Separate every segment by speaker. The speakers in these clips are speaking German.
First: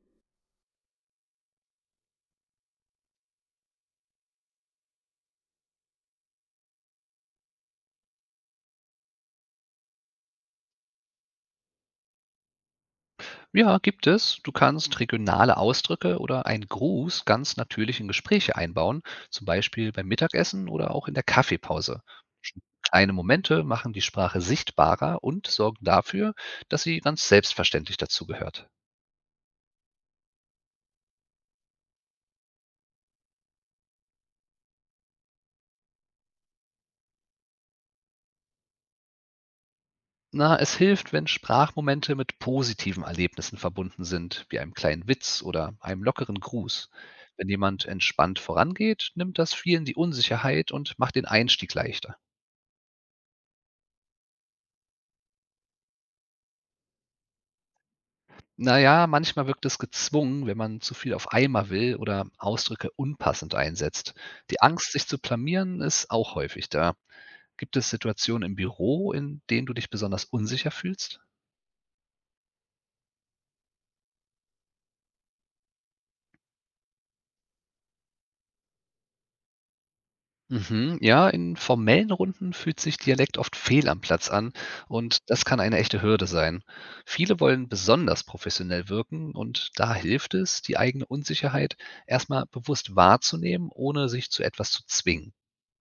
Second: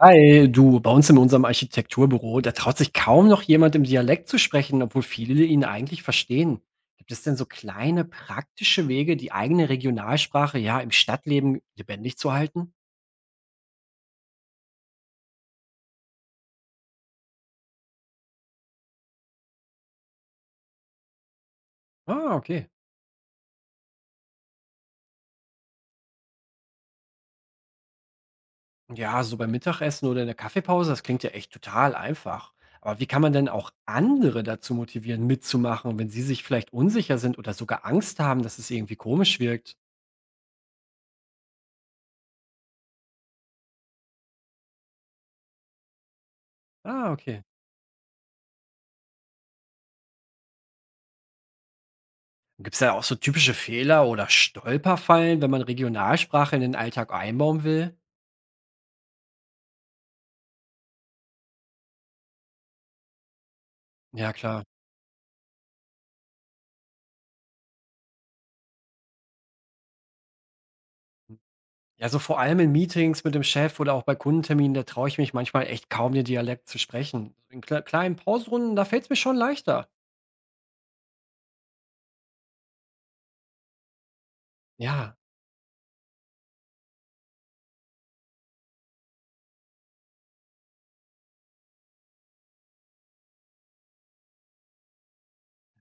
Speaker 1: Hi, du, bei uns in unserem Architekturbüro, da traut sich kaum noch jemand im Dialekt zu sprechen, obwohl viele ihn eigentlich verstehen. Gibt es denn so kleine praktische Wege, die eigene Regionalsprache ja im Stadtleben lebendig zu halten?
Speaker 2: Ja, gibt es. Du kannst regionale Ausdrücke oder einen Gruß ganz natürlich in Gespräche einbauen, zum Beispiel beim Mittagessen oder auch in der Kaffeepause.
Speaker 1: Ah,
Speaker 2: Schon
Speaker 1: okay.
Speaker 2: kleine Momente machen die Sprache sichtbarer und sorgen dafür, dass sie ganz selbstverständlich dazugehört.
Speaker 1: Ja, so beim Mittagessen oder in der Kaffeepause, das klingt ja echt total einfach. Aber wie kann man denn auch andere dazu motivieren, mitzumachen, wenn sie sich vielleicht unsicher sind oder sogar Angst haben, dass es irgendwie komisch wirkt?
Speaker 2: Na, es hilft, wenn Sprachmomente mit positiven Erlebnissen verbunden sind, wie einem kleinen Witz oder einem lockeren Gruß.
Speaker 1: Ah, okay.
Speaker 2: Wenn jemand entspannt vorangeht, nimmt das vielen die Unsicherheit und macht den Einstieg leichter.
Speaker 1: Gibt es da auch so typische Fehler oder Stolperfallen, wenn man Regionalsprache in den Alltag einbauen will?
Speaker 2: Na ja, manchmal wirkt es gezwungen, wenn man zu viel auf einmal will oder Ausdrücke unpassend einsetzt.
Speaker 1: Ja,
Speaker 2: Die
Speaker 1: klar.
Speaker 2: Angst, sich zu blamieren, ist auch häufig da. Gibt es Situationen im Büro, in denen du dich besonders unsicher fühlst?
Speaker 1: Ja, so vor allem in Meetings mit dem Chef oder auch bei Kundenterminen, da traue ich mich manchmal echt kaum, den Dialekt zu sprechen. In kleinen Pausrunden, da fällt es mir schon leichter.
Speaker 2: Mhm, ja, in formellen Runden fühlt sich Dialekt oft fehl am Platz an,
Speaker 1: Ja.
Speaker 2: und das kann eine echte Hürde sein. Viele wollen besonders professionell wirken, und da hilft es, die eigene Unsicherheit erstmal bewusst wahrzunehmen, ohne sich zu etwas zu zwingen.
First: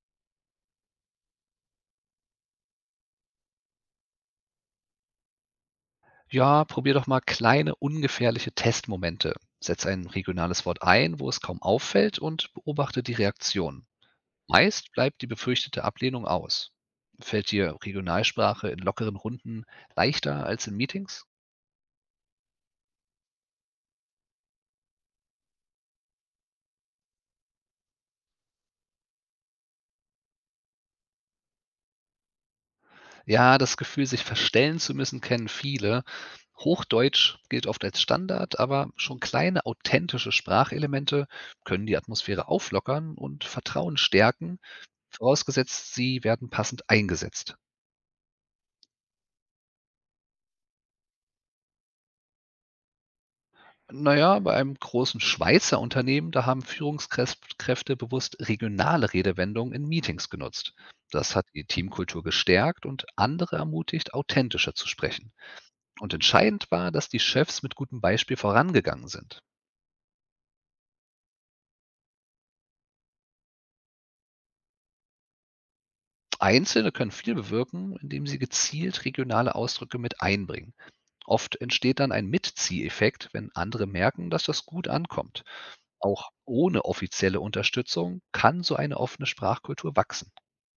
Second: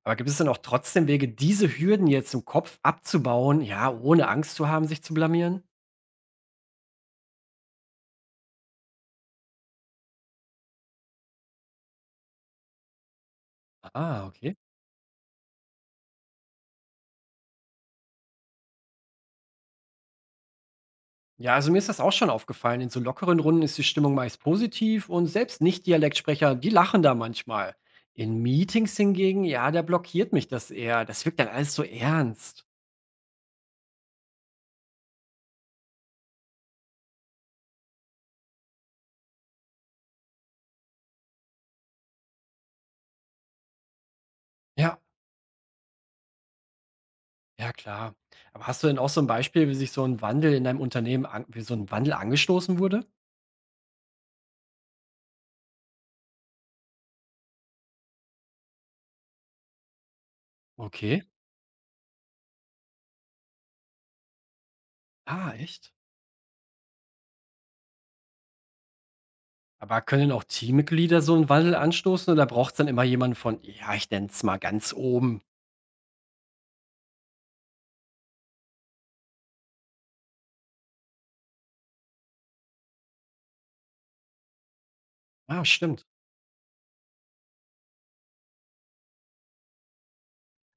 Speaker 1: Aber gibt es denn auch trotzdem Wege, diese Hürden jetzt im Kopf abzubauen, ja, ohne Angst zu haben, sich zu blamieren?
Speaker 2: Ja, probier doch mal kleine, ungefährliche Testmomente. Setz ein regionales Wort ein, wo es kaum auffällt, und beobachte die Reaktion.
Speaker 1: Ah, okay.
Speaker 2: Meist bleibt die befürchtete Ablehnung aus. Fällt dir Regionalsprache in lockeren Runden leichter als in Meetings?
Speaker 1: Ja, also mir ist das auch schon aufgefallen. In so lockeren Runden ist die Stimmung meist positiv und selbst Nicht-Dialektsprecher, die lachen da manchmal. In Meetings hingegen, ja, da blockiert mich das eher. Das wirkt dann alles so ernst.
Speaker 2: Ja, das Gefühl, sich verstellen zu müssen, kennen viele. Hochdeutsch gilt oft als Standard, aber schon kleine authentische Sprachelemente können die Atmosphäre auflockern und Vertrauen stärken,
Speaker 1: Ja,
Speaker 2: vorausgesetzt, sie werden passend eingesetzt.
Speaker 1: ja, klar. Aber hast du denn auch so ein Beispiel, wie sich so ein Wandel in deinem Unternehmen, an, wie so ein Wandel angestoßen wurde?
Speaker 2: Naja, bei einem großen Schweizer Unternehmen, da haben Führungskräfte bewusst regionale Redewendungen in Meetings genutzt.
Speaker 1: Okay.
Speaker 2: Das hat die Teamkultur gestärkt und andere ermutigt, authentischer zu sprechen.
Speaker 1: Ah, echt?
Speaker 2: Und entscheidend war, dass die Chefs mit gutem Beispiel vorangegangen sind.
Speaker 1: Aber können auch Teammitglieder so einen Wandel anstoßen oder braucht es dann immer jemanden von, ja, ich nenne es mal ganz oben?
Speaker 2: Einzelne können viel bewirken, indem sie gezielt regionale Ausdrücke mit einbringen. Oft entsteht dann ein Mitzieheffekt, wenn andere merken, dass das gut ankommt.
Speaker 1: Ah, stimmt.
Speaker 2: Auch ohne offizielle Unterstützung kann so eine offene Sprachkultur wachsen.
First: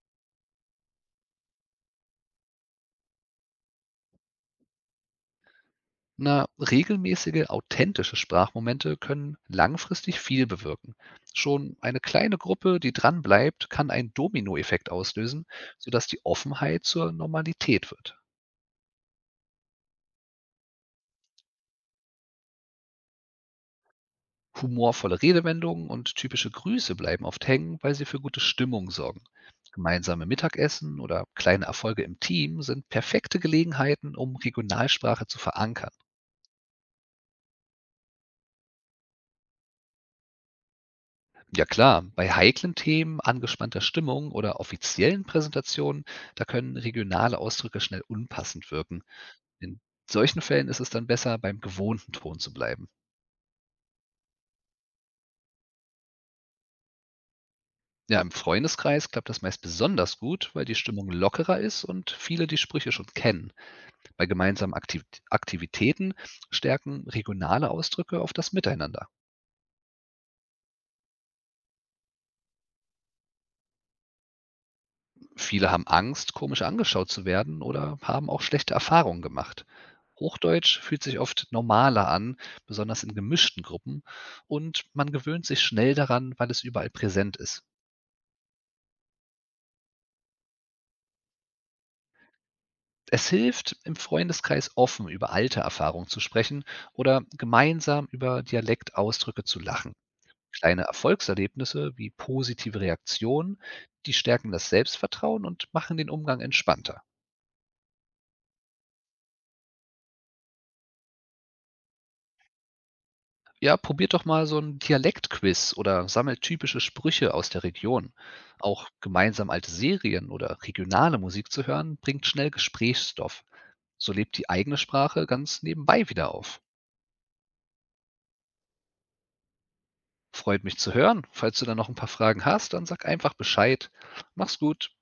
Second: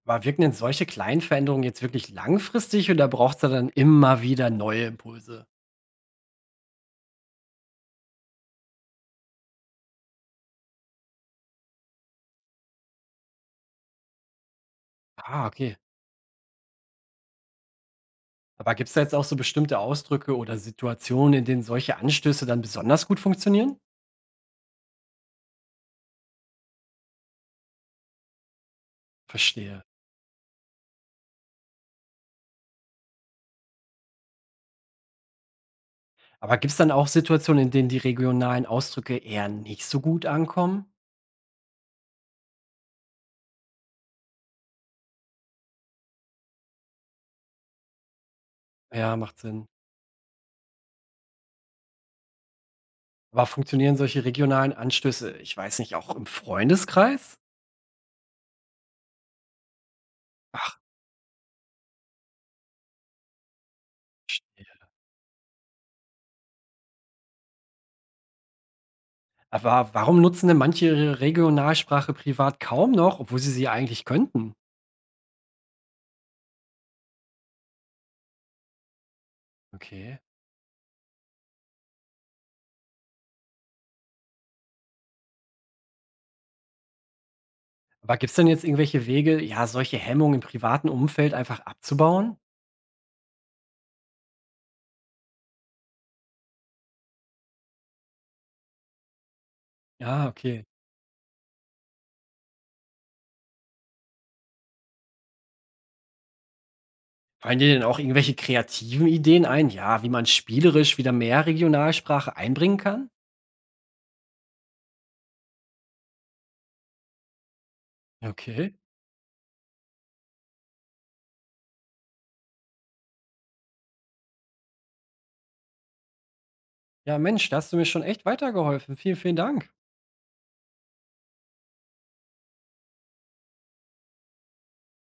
Speaker 1: Aber wirken denn solche kleinen Veränderungen jetzt wirklich langfristig oder braucht's da dann immer wieder neue Impulse?
Speaker 2: Na, regelmäßige, authentische Sprachmomente können langfristig viel bewirken. Schon eine kleine Gruppe, die dranbleibt, kann einen Dominoeffekt
Speaker 1: Ah,
Speaker 2: auslösen,
Speaker 1: okay.
Speaker 2: sodass die Offenheit zur Normalität wird.
Speaker 1: Aber gibt's da jetzt auch so bestimmte Ausdrücke oder Situationen, in denen solche Anstöße dann besonders gut funktionieren?
Speaker 2: Humorvolle Redewendungen und typische Grüße bleiben oft hängen, weil sie für gute Stimmung sorgen.
Speaker 1: Verstehe.
Speaker 2: Gemeinsame Mittagessen oder kleine Erfolge im Team sind perfekte Gelegenheiten, um Regionalsprache zu verankern.
Speaker 1: Aber gibt es dann auch Situationen, in denen die regionalen Ausdrücke eher nicht so gut ankommen?
Speaker 2: Ja klar, bei heiklen Themen, angespannter Stimmung oder offiziellen Präsentationen, da können regionale Ausdrücke schnell unpassend wirken.
Speaker 1: Ja, macht Sinn.
Speaker 2: In solchen Fällen ist es dann besser, beim gewohnten Ton zu bleiben.
Speaker 1: Aber funktionieren solche regionalen Anstöße, ich weiß nicht, auch im Freundeskreis?
Speaker 2: Ja, im Freundeskreis klappt das meist besonders gut, weil die
Speaker 1: Ach,
Speaker 2: Stimmung lockerer ist und viele die Sprüche schon kennen. Bei gemeinsamen Aktivitäten stärken regionale Ausdrücke auf das Miteinander.
Speaker 1: aber warum nutzen denn manche ihre Regionalsprache privat kaum noch, obwohl sie sie eigentlich könnten?
Speaker 2: Viele haben Angst, komisch angeschaut zu werden, oder haben auch schlechte Erfahrungen gemacht.
Speaker 1: Okay.
Speaker 2: Hochdeutsch fühlt sich oft normaler an, besonders in gemischten Gruppen, und man gewöhnt sich schnell daran, weil es überall präsent ist.
Speaker 1: Aber gibt's denn jetzt irgendwelche Wege, ja, solche Hemmungen im privaten Umfeld einfach abzubauen?
Speaker 2: Es hilft, im Freundeskreis offen über alte Erfahrungen zu sprechen oder gemeinsam über Dialektausdrücke zu lachen.
Speaker 1: Ja, okay.
Speaker 2: Kleine Erfolgserlebnisse wie positive Reaktionen, die stärken das Selbstvertrauen und machen den Umgang entspannter.
Speaker 1: Fallen dir denn auch irgendwelche kreativen Ideen ein, ja, wie man spielerisch wieder mehr Regionalsprache einbringen kann?
Speaker 2: Ja, probiert doch mal so 'n Dialektquiz oder sammelt typische Sprüche aus der Region.
Speaker 1: Okay.
Speaker 2: Auch gemeinsam alte Serien oder regionale Musik zu hören, bringt schnell Gesprächsstoff. So lebt die eigene Sprache ganz nebenbei wieder auf.
Speaker 1: Ja, Mensch, da hast du mir schon echt weitergeholfen. Vielen, vielen Dank.
Speaker 2: Freut mich zu hören. Falls du da noch ein paar Fragen hast, dann sag einfach Bescheid. Mach's gut.